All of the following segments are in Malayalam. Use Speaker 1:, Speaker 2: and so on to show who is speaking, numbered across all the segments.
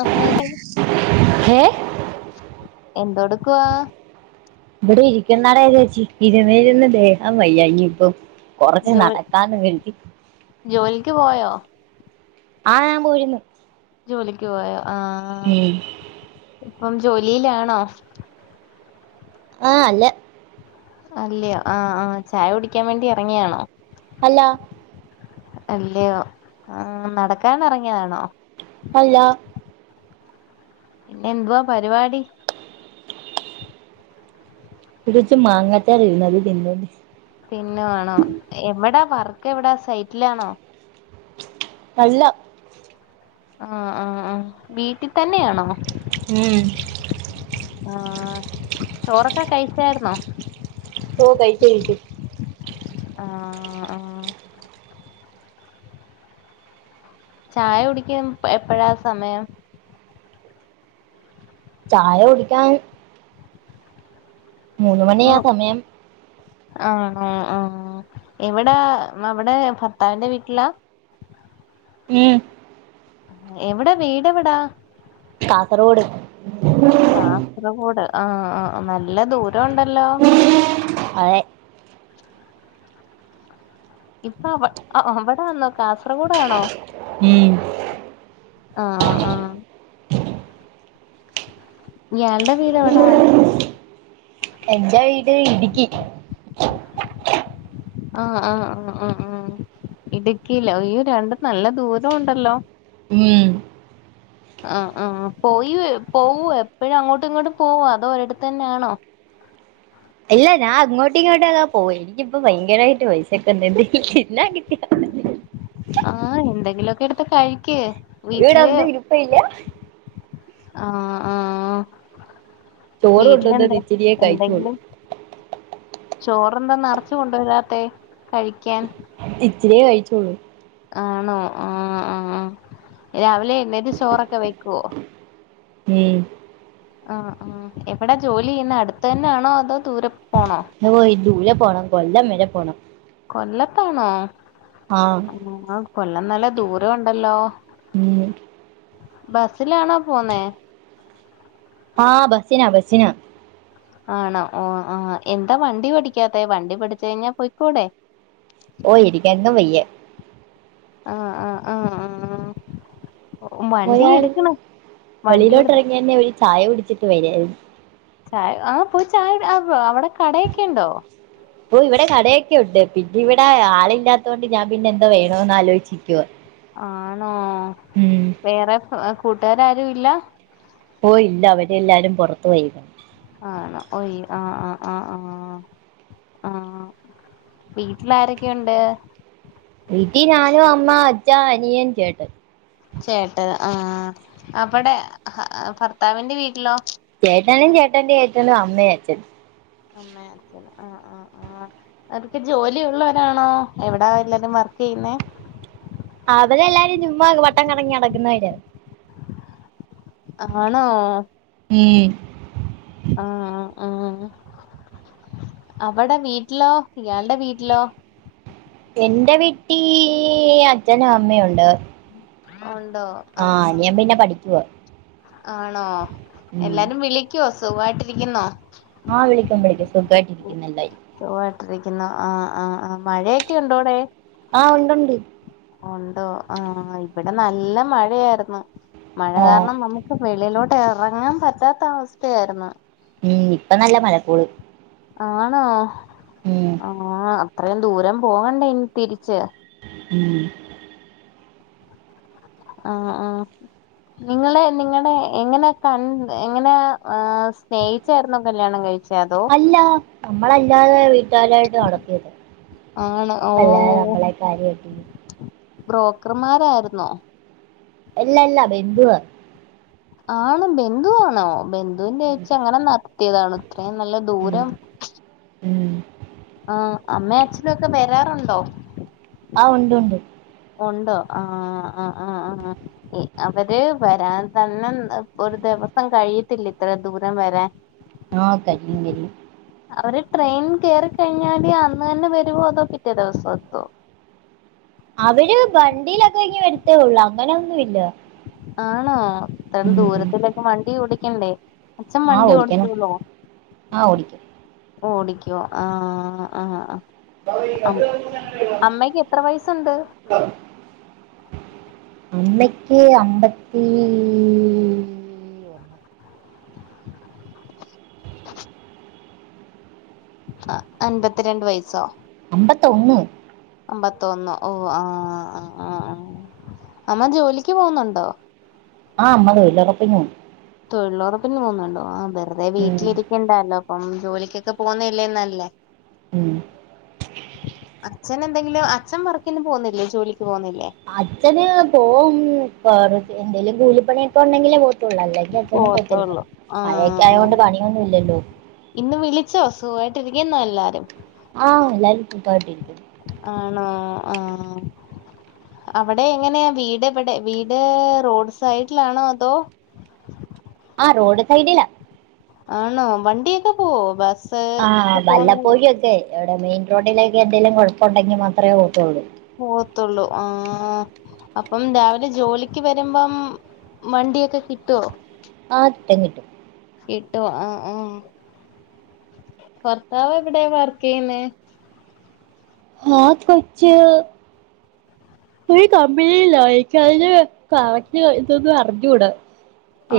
Speaker 1: അപ്പ എന്തയും
Speaker 2: ഹേ
Speaker 1: എന്തോടുക്കുവാ.
Speaker 2: ഇവിടെ ഇരിക്കുന്നടെ ചേച്ചി ഇരുന്ന് ഇരുന്ന് ദേഹം വയ്യാഞ്ഞിപ്പം. കൊറച്ച്
Speaker 1: ജോ
Speaker 2: നടക്കാന്ന് കരുതി.
Speaker 1: ജോലിക്ക് പോയോ.
Speaker 2: ആഹ് ഞാൻ പോയിര്ന്ന്.
Speaker 1: ജോലിക്ക് പോയോ ആഹ് ആഹ്
Speaker 2: ഉം.
Speaker 1: ഇപ്പം ജോലിയിലാണോ.
Speaker 2: ആ അല്ല.
Speaker 1: അല്ല്യ ആ ആ ചായ കുടിക്ക്യാൻ വേണ്ടി ഇറങ്ങിയാണോ.
Speaker 2: അല്ലാ.
Speaker 1: അല്ലിയോ ആ നടക്കാൻ എറങ്ങിയതാണോ.
Speaker 2: അല്ലാ.
Speaker 1: പിന്നെന്തുവാ പരിപാടി.
Speaker 2: ഇവിടെ ച്ചിരി മാങ്ങാച്ചാറ് ഇരുന്ന് അത് തിന്നോണ്ട് ഇരു
Speaker 1: തിന്നുവാണോ എവിടാ വർക്ക് എവിടാ സൈറ്റിലാണോ.
Speaker 2: അല്ല
Speaker 1: ആ ആ ആ വീട്ടി തന്നെയാണോ.
Speaker 2: ഉം.
Speaker 1: ആഹ് ആഹ് ചോറൊക്കെ കഴിച്ചായിര്ന്നോ.
Speaker 2: ഓ കയിച്ചു കയിച്ച്.
Speaker 1: ആഹ് ആഹ്. ചായ കുടിക്ക്യും പ എപ്പഴാ സമയം.
Speaker 2: ചായ കുടിക്കാൻ. മൂന്ന് മണിയാ
Speaker 1: മൂ
Speaker 2: സമയം.
Speaker 1: ആണോ ആഹ് എവിടാ അവിടെ ഭർത്താവിന്റെ വീട്ടിലാ.
Speaker 2: ഉം.
Speaker 1: എവിട വീട് എവിടാ.
Speaker 2: കാസർഗോഡ്.
Speaker 1: കാസർഗോഡ് ആഹ് ആഹ് നല്ല ദൂരൊണ്ടല്ലോ.
Speaker 2: അതെ.
Speaker 1: ഇപ്പ വ അവിടാന്നൊ കാസർഗോഡാണോ.
Speaker 2: ഉം.
Speaker 1: ആഹ് ആഹ്. ഇയാൾടെ വീടെവിടാ.
Speaker 2: എന്റെ വീട് ഇട്ക്കി.
Speaker 1: ആഹ് ആഹ് ആഹ് ആഹ് ആഹ്. ഇടുക്കിയിലോ അയ്യൊ രണ്ടും നല്ല ദൂരൊ ഉണ്ടല്ലോ.
Speaker 2: ഉം.
Speaker 1: ആഹ് ആഹ് പോയി വരു പോവ്യേ എപ്പഴു അങ്ങോട്ടു ഇങ്ങോട്ടും പോവാ അതോ എടുത്തന്നാണോ. തന്നെയാണോ
Speaker 2: ഇല്ല ഞാൻ അങ്ങോട്ടു ഇങ്ങോട്ടു ഒക്കെ പോയി എനിക്കിപ്പോ ഭയങ്കരായിട്ട് വെശക്കുന്ന് എന്തെങ്കില് തിന്നാ കിട്ടിയാ.
Speaker 1: ആഹ് എന്തെങ്കിലൊക്കെ എട്ത്ത് കഴിക്ക്.
Speaker 2: ഇവിടെ
Speaker 1: വീട്ടില്
Speaker 2: ഒന്നു ഇരിപ്പേ ഇല്ല.
Speaker 1: ആഹ് ആഹ്
Speaker 2: ചോറ് കൊണ്ടുവന്നത്
Speaker 1: വീട്ടിലെന്തെ
Speaker 2: ഇച്ചിരിയേ കഴിച്ചോളൂ
Speaker 1: എന്തെങ്കിലും. ചോറെന്താ നർച്ച് കൊണ്ടോരാതെ കഴിക്കാൻ
Speaker 2: ഇച്ചിരിയെ കയിച്ചൊള്ളൂ
Speaker 1: ആണോ ആഹ് ആഹ് രാവിലെ എഴ്ന്നേറ്റ് ചോറൊക്കെ വെയ്ക്കോ?
Speaker 2: ഉം
Speaker 1: ആഹ് ആഹ് എവിടെ ജോലിയ്യുന്നെ അടുത്ത് തന്നെണോ അതോ ദൂരെ പോണോ?
Speaker 2: അള്ളോയ് ദൂരെ പോണം. കൊല്ലം വെരെ പോണം
Speaker 1: കൊല്ലത്താണോ
Speaker 2: ആഹ്
Speaker 1: ആഹ് കൊല്ലം നല്ല ദൂരൊം ണ്ടല്ലോ
Speaker 2: ഉം
Speaker 1: ബസ്സിലാണോ പോന്നേ?
Speaker 2: ആഹ് ബസ്സിനാ ബസ്സിനാ
Speaker 1: ആണോ ഓഹ് ആഹ് എന്താ വണ്ടി പഠിക്കാതെ വണ്ടി പഠിച്ച് കഴിഞ്ഞാ പൊയ്കൂടെ
Speaker 2: ഓഹ് ഇനിക്കാൻന്നും വയ്യ
Speaker 1: ആഹ് ആഹ് ആഹ് ആഹ് വണ്ടി എടക്കണം. വണ്ടി എടു
Speaker 2: പിന്നെ യെന്നെ ഒരു ചായ കുടിച്ചിട്ട് വരായിരുന്നു.
Speaker 1: ചായ ആഹ് പോയി ചായ ആഹ് പ്പോ അവടെ കടയൊക്കെ ണ്ടോ?
Speaker 2: ഓഹ് ഇവിടെ കടയൊക്കെ ഉണ്ട്. പിന്നെ ഇവിടെ ആളില്ലാത്തോണ്ട് ഞാൻ പിന്നെ എന്തോ വേണോന്ന് ആലോജിക്കുവാ
Speaker 1: ആണോ
Speaker 2: ഉം
Speaker 1: വേറെ കൂട്ടാര് ആരും ഇല്ല.
Speaker 2: ഓഹ് ഇല്ല അവരെ എല്ലാരും പൊറത്ത് പേയേണ്.
Speaker 1: ആണോ. ഓയി ആഹ് ആഹ് ആഹ് ആഹ് ആഹ് വീട്ടിലാരൊക്കെ ഉണ്ട്?
Speaker 2: വീട്ടീ ഞാനും അമ്മ അച്ഛാ അനിയൻ ചേട്ടൻ.
Speaker 1: ചേട്ടൻ ആഹ് അവടെ ഹാ ഭർത്താവിന്റെ വീട്ടിലോ?
Speaker 2: ചേട്ടനും ചേട്ടൻ്റെ യേട്ടനും അമ്മയും അച്ഛനും
Speaker 1: അമ്മെ അച്ഛനും ആഹ് ആഹ് ആഹ് അവർക്ക് ജോലിള്ള രാണോ എവിടാ എല്ലാരും വർക്ക് യ്യ്ന്നേ.?
Speaker 2: ആഹ് അവരെല്ലാരും ചുമ്മാ വട്ടം കർങ്ങി നടക്കുന്നെ യ്കാരം.
Speaker 1: ആണോ.
Speaker 2: ഉം
Speaker 1: ആഹ് ആഹ് അവടെ വീട്ടിലോ? ഇയാൾടെ വീട്ട്ലോ?
Speaker 2: എൻ്റെ വിട്ടീ,, അച്ഛനും അമ്മയും ഉണ്ട്.
Speaker 1: ഉണ്ടോ ആഹ് ആഹ്
Speaker 2: പിന്നെ പഠിക്കുവാ
Speaker 1: ആണോ
Speaker 2: ഉം
Speaker 1: എല്ലാരും വിളി ക്യോ. സുഖായിട്ടിരിക്കുന്നോ?
Speaker 2: ആഹ് വിളിക്കും വിളിക്കും. സുഖായിട്ടിരിക്കുന്ന് ണ്ടായി.
Speaker 1: സുഖായിട്ടിരിക്കുന്നോ? ആഹ് ആഹ് ആഹ് മഴയൊക്കെ ഉണ്ടോ ടെ.
Speaker 2: ആഹ് ഉണ്ട് ണ്ട്.
Speaker 1: ഉണ്ടോ. ആഹ് ഇവിടെ നല്ല മഴെയിര്ന്ന്. മഴ
Speaker 2: ആ
Speaker 1: കാര്ണം നമുക്ക് ഹൊഹ് വെളിയിലോട്ട് എറങ്ങാം പറ്റാത്ത അവസ്ഥായാര്ന്ന്.
Speaker 2: ഉം ഇപ്പ നല്ല മഴക്കൂള്.
Speaker 1: ആണോ ആഹ് അത്രേം ദൂരം പോവണ്ടേ ഇനി തിരിച്ച്.
Speaker 2: ഉം
Speaker 1: ആഹ് ആഹ് നിങ്ങളെ നിങ്ങടെ എങ്ങനെ കൺ എങ്ങനെയാ ആഹ് സ്നേഹി ച്ചായ്ർന്നോ കല്ല്യാണം കഴിച്ചെ അതൊ
Speaker 2: ല്ല നമ്മളല്ലാതെ വീട്ടാരായിട്ട് നടത്തിയത്
Speaker 1: ആണ് ഓഹ്
Speaker 2: അല്ലാതെനമ്മളെയൊക്കാര് കെട്ടുന്നു
Speaker 1: ബ്രോക്കർമാരായിരുന്നോ
Speaker 2: എല്ലല്ലാ, ബെന്തുവാ
Speaker 1: ആണ്ബന്ധുവാണോ, ബന്ധുവിന്റെച്ചങ്ങനെനടത്തിയതാണൊ
Speaker 2: ഉം
Speaker 1: ഇത്രയുംനല്ലദൂരം
Speaker 2: ഉം
Speaker 1: ആഹ്അമ്മേ അച്ഛനൊക്കെ വരാറുണ്ടോ
Speaker 2: ആ ഉണ്ട്ഉണ്ട്
Speaker 1: ഉണ്ടോആഹ് ആആആ അവര് വരാൻതന്നെഒരുദിവസം കഴിയത്തില്ലേ ഇത്രേ ദൂരംവരാൻ
Speaker 2: ആഹ്കഴിയുംകഴിയും
Speaker 1: അവര് ട്രെയിൻകേറിക്കഴിഞ്ഞാല് അന്ന്തന്നെവരുവോഅതോപിറ്റേ ദിവസംഎത്തോ
Speaker 2: അവര് വണ്ടിയിലൊക്കെഇങ്ങ് വരുത്തേഒള്ളു അങ്ങനെഒന്നുഇല്ല
Speaker 1: ആണോ, ഇത്രയുംദൂരത്തിലക്കെ വണ്ടിഓടിക്കണ്ടേ
Speaker 2: ആ ഓടിക്കണം
Speaker 1: അച്ഛൻവണ്ടിഓടിച്ചൂളൂ
Speaker 2: ആ ഓടിക്കും
Speaker 1: ഓടിക്യു ആഹ്ആഹ്അഹ് അമ്അമ്മക്കെത്ര വയസ്സുണ്ട്
Speaker 2: അമ്മക്ക്അമ്പത്തീ
Speaker 1: അ അൻപത്തിരണ്ട് വയസ്സോ
Speaker 2: അമ്പത്തൊന്ന്
Speaker 1: അമ്പത്തൊന്ന്ഓആആആആ അമ്മജോലിക്ക്പോവുന്നുണ്ടോ
Speaker 2: ആഹ് അമ്മതൊഴിലൊറപ്പിനോവും
Speaker 1: തൊഴിലൊറപ്പിന്പോവുന്നുണ്ടോ. ആഹ് വെറുതെ
Speaker 2: ഉം
Speaker 1: വീട്ടിലിരിക്കണ്ടാലോ അപ്പംജോലിക്കൊക്കെ പോവുന്നയല്ലേ നല്ലെ
Speaker 2: ഉം.
Speaker 1: അച്ഛനെന്തെങ്കിലുംഅച്ഛൻ വർക്കിന് പോവുന്നില്ലേജോലിക്ക് പോവുന്നില്ലേ
Speaker 2: അച്ഛന്പോവും, കൊറഎന്തേലും കൂലിപ്പണിയൊക്കെഉണ്ടെങ്കിലേ പോവ തൊള്ളൂ, അല്ലെങ്കിഅച്ഛനും പോത്തില്ല
Speaker 1: പോവത്തൊള്ളൂ ആഹ്
Speaker 2: മഴയൊക്കായതോണ്ട്
Speaker 1: ആഹ്
Speaker 2: പണിയൊന്നുല്ലല്ലോ
Speaker 1: ഇന്ന് വിളിച്ചോ, സുഖവായിട്ടിരിക്കുന്നോഎല്ലാരും.
Speaker 2: ആഹ്എല്ലാരുംസുഖവായിട്ടിരിക്കുന്നു
Speaker 1: ആണോ ആഹ് അവിടെഎങ്ങനെയാവീടെവടെ എവിടെവീട് റോഡ്സൈഡിലാണോഅതോ
Speaker 2: ആഹ് റോഡ്സൈഡിലാ
Speaker 1: ആണോ വണ്ടിയൊക്കെപോവോ ബസ്
Speaker 2: ആഹ്
Speaker 1: ഒക്കെ പോകുന്നത്
Speaker 2: വല്ലപ്പോഴു ഒക്കെ, എവിടെ മെയിൻറോഡിലേക്കെന്തെലും കൊഴപ്പണ്ടെങ്കി മാത്രെ ഓട്ടൊള്ളൂ
Speaker 1: പോവത്തുള്ളൂ ആഹ്,, അപ്പം രാവിലെ ജോലിക്ക് വരുമ്പം മണ്ടിയൊക്കെകിട്ടോ
Speaker 2: ആഹ് കിട്ടും കിട്ടും
Speaker 1: കിട്ടും ആഹ് ആഹ് ഭർത്താവെവിടെയാ വർക്കെയ്യന്നെ
Speaker 2: ഹാ കൊച്ച് ഈകമ്പനീലഇക്ക് അയില് കറക്റ്റ് ഇതൊന്ന് അറിഞ്ഞുടാ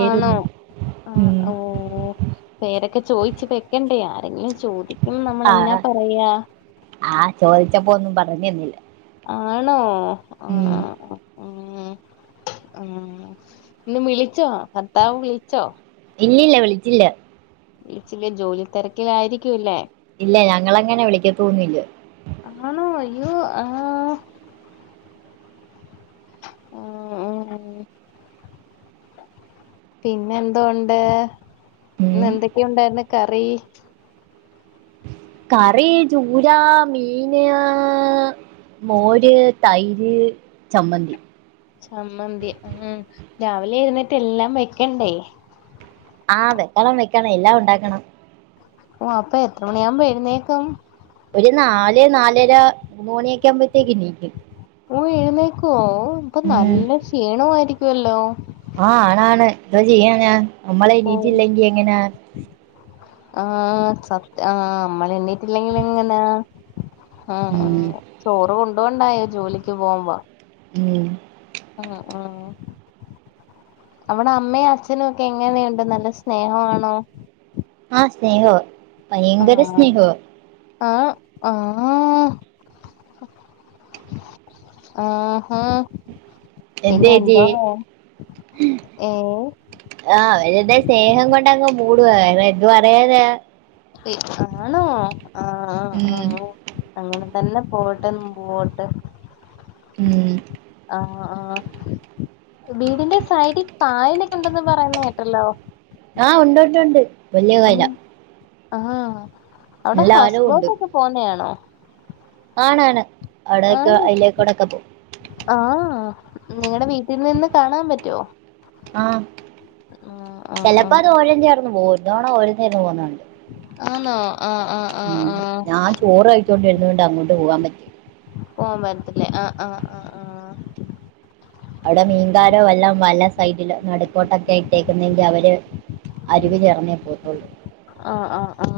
Speaker 1: ആണോ ആഹ് ഓഹ്പേരൊക്കെചോയിച് പെക്കണ്ടേആരെങ്കിലുംചോദി ക്കും നമ്മളെന്നാ
Speaker 2: ആഹ്
Speaker 1: പറയാ
Speaker 2: ആഹ് ചോയിച്ചപ്പോന്നും പറഞ്ഞിന്നില.
Speaker 1: ആണോ ആഹ് ഉം ഉം ഇന്ന് വിളിച്ചോ ഭർത്താവ് വിളിച്ചോ
Speaker 2: ഇല്ലില്ല വിളിച്ചില്ല
Speaker 1: വളിചില്ലേ ജോലി തെരക്കിലായിരിക്കുംല്ലേ
Speaker 2: ഇല്ല ഞങ്ങളങ്ങനെ വിളിക്കാതൊന്നില്ല
Speaker 1: ആണോ അയ്യോ ആഹ് ആഹ് ആഹ് പിന്നെന്തോണ്ട്
Speaker 2: ഉം
Speaker 1: ഇന്ന് എന്തൊക്കെയുണ്ടായിരുന്ന് കറി
Speaker 2: കറി ചൂരാ മീനാ മോര് തൈര് ചമ്മന്തി
Speaker 1: ചമ്മന്തി ഉം രാവിലെ എഴുനേറ്റ് എല്ലാം വെക്കണ്ടേ
Speaker 2: ആ വെക്കണം വെക്കണം എല്ലാം ഉണ്ടാക്കണം
Speaker 1: ഓ അപ്പൊ എത്ര മണിയാകുമ്പോ എഴുന്നേക്കും
Speaker 2: ഒരു നാല് നാലര മൂന്ന് മണിയൊക്കെ ആകുമ്പോഴത്തേക്ക് എണീക്കും
Speaker 1: ഓ എഴുന്നേക്കുവോ ഇപ്പൊ
Speaker 2: ഉം
Speaker 1: നല്ല ക്ഷീണം ആയിരിക്കുവല്ലോ
Speaker 2: ആ ആണ് ആണ് എന്താ ചെയ്യാനാ നമ്മളെ
Speaker 1: ഓ
Speaker 2: എണീട്ടില്ലെങ്കി എങ്ങനാ
Speaker 1: [inaudible] ആഹ് ആഹ് സത്യാ ആഹ് നമ്മൾ എണ്ണീട്ടില്ലെങ്കിൽ എങ്ങനാ ആ
Speaker 2: ഉം
Speaker 1: ചോറ് കൊണ്ടൊണ്ടായോ ജോലിക്ക് പോകുമ്പോ?
Speaker 2: ഉം
Speaker 1: ആഹ് ആഹ് അവിടെ അമ്മയും അച്ഛനും ഒക്കെ എങ്ങനെയുണ്ട് നല്ല സ്നേഹമാണോ?
Speaker 2: ആ സ്നേഹാ ഭയങ്കര സ്നേഹാ
Speaker 1: അ ആഹ് ആ ഹ
Speaker 2: എന്തേച്ചി
Speaker 1: പിന്നെന്തോ ഹേ ഏഹ്
Speaker 2: ആഹ് അവരുടെ സ്നേഹം കൊണ്ടങ്ങ് മൂടുവാ എന്ത് പറയാനാ
Speaker 1: ആണോ ആഹ്
Speaker 2: ഉം
Speaker 1: ആഹ് അങ്ങനെ തന്നെ പോകട്ടെ മുമ്പോട്ട്
Speaker 2: ഉം
Speaker 1: അഹ് ആഹ് വീടിന്റെ സൈഡിൽ കായലൊക്കെണ്ടന്ന് പറയുന്ന് കേട്ടല്ലോ
Speaker 2: ആഹ് ഉണ്ടുണ്ടുണ്ടുണ്ട് വലിയ
Speaker 1: ഉം
Speaker 2: കായലാ
Speaker 1: ആഹ് അവിടെ
Speaker 2: നല്ല
Speaker 1: ഹൗസ്
Speaker 2: ആഴവും ഉണ്ട്
Speaker 1: ബോട്ടൊക്കെ പോണ് ആണാ
Speaker 2: ആണാണ് അവിടക്ക് അയിലേക്കോടൊക്കെ പോകും
Speaker 1: ആഹ് നിങ്ങടെ വീട്ടിൽ നിന്നന്നെ കാണാൻ പറ്റോ
Speaker 2: ആഹ്
Speaker 1: ആഹ് ആഹ്
Speaker 2: ചിലപ്പോ
Speaker 1: ആഹ്
Speaker 2: അത് ഓരം ചേർന്ന് പോകും ഒരു തവണ ഓരം ചേർന്ന് പോകുന്ന കണ്ട്
Speaker 1: ആണോ
Speaker 2: ഉം ഞാൻ ചോറ് കഴിച്ചോണ്ടിരുന്നോണ്ട് അങ്ങോട്ട് പോകാൻ പറ്റി
Speaker 1: പോകൻ പറ്റത്തില്ലേ അഹ് അ അ ആഹ്
Speaker 2: അവിടെ മീൻകാരോ എല്ലാം വല സൈഡിലോ നടുക്കോട്ടൊക്കെ ഇട്ടേക്കുന്നെങ്കിൽ അവര് അരിവ് ചേർന്നേ പോകത്തുള്ളൂ
Speaker 1: അ അ ആ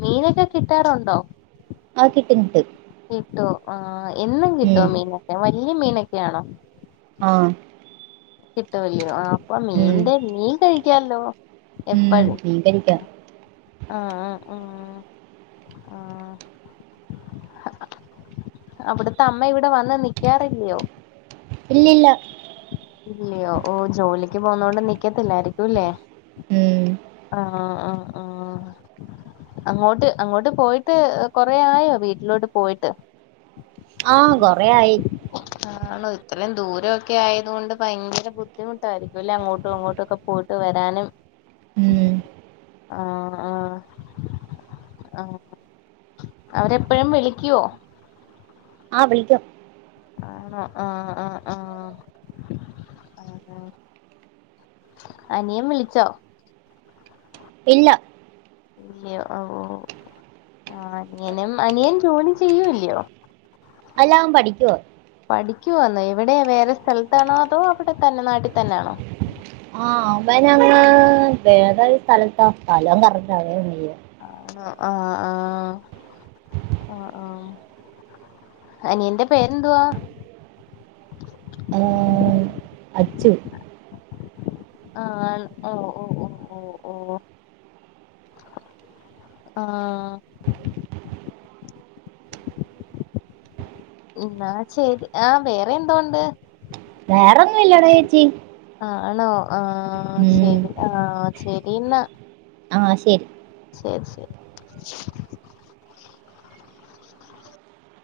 Speaker 1: മീനൊക്കെ കിട്ടാറുണ്ടോ
Speaker 2: ആ കിട്ടുംകിട്ടും
Speaker 1: കിട്ടോ ആ എന്നും കിട്ടോ മീനൊക്കെ വലിയ മീനൊക്കെയാണോ
Speaker 2: ആഹ്
Speaker 1: കിട്ടൂല്ലയോ അപ്പൊ
Speaker 2: ഉം
Speaker 1: മീന്റെ മീൻ കഴിക്കാല്ലോ
Speaker 2: ഉം
Speaker 1: എപ്പഴും
Speaker 2: മീൻ കടിക്കാം
Speaker 1: അ അ ആ ആ അവിടുത്തെ അമ്മ ഇവിടെ വന്ന് നിൽക്കാറില്ലിയോ
Speaker 2: ഇല്ലില്ല
Speaker 1: ഇല്ലയോ ഓ ജോലിക്ക് പോകുന്നത് കൊണ്ട് നിക്കത്തില്ലായിരിക്കുംല്ലേ
Speaker 2: ഉം
Speaker 1: അ അ അ ആ അങ്ങോട്ട് അങ്ങോട്ട് പോയിട്ട് കൊറേ ആയോ വീട്ടിലോട്ട് പോയിട്ട്
Speaker 2: ആ കൊറെയായി
Speaker 1: ആണോ ഇത്രയും ദൂരൊ- ഒക്കെ ആയത് കൊണ്ട് ഭയങ്കര ബുദ്ധിമുട്ടായിരിക്കും അല്ലെ അങ്ങോട്ടും ഇങ്ങോട്ടും ഒക്കെ പോയിട്ട് വരാനും
Speaker 2: ഉം
Speaker 1: ആഹ് ആഹ് ആഹ്. അവരെപ്പഴും വിളിക്കുവോ?
Speaker 2: ആഹ് വിളിക്കും.
Speaker 1: ആണോ ആഹ് ആഹ് ആഹ് ആഹ്. അനിയൻ വിളിച്ചോ?
Speaker 2: ഇല്ല.
Speaker 1: ഇല്ല്യേ ഓഹ് ഔ. ആഹ് അനിയനും അനിയൻ ജോലി ചെയ്യൂവല്ല്യോ?
Speaker 2: അല്ലവൻ പഠിക്കുവാ.
Speaker 1: പഠിക്കൂവാന്നോ എവിട്യാ വേറെ സ്ഥലത്താണോ അതോ അവിടെ തന്നെ നാട്ടി തന്നാണോ?
Speaker 2: ആഹ് അവനങ്ങ് വേറൊര് സ്ഥലത്താ സ്ഥലം കറക്റ്റ് അറിയാൻ വയ്യ.
Speaker 1: ആണോ ആഹ് ആഹ് ആഹ് ആഹ്. അനിയന്റെ പേരെന്തുവാ?
Speaker 2: ഏഹ് അച്ചു.
Speaker 1: ആണ് ഓ ഓ ഓ ഓ ഓ. ആഹ്. ന്നാ ശെരി, ആഹ് വേറെ എന്തോണ്ട്?
Speaker 2: വേറെന്നും ഇല്ലടെ ചേച്ചി.
Speaker 1: ആണോ ആഹ്
Speaker 2: ഉം
Speaker 1: ശെരി ആഹ് ശെരി എന്നാ.
Speaker 2: ആഹ് ശെരി.
Speaker 1: ശെരി ശെരി.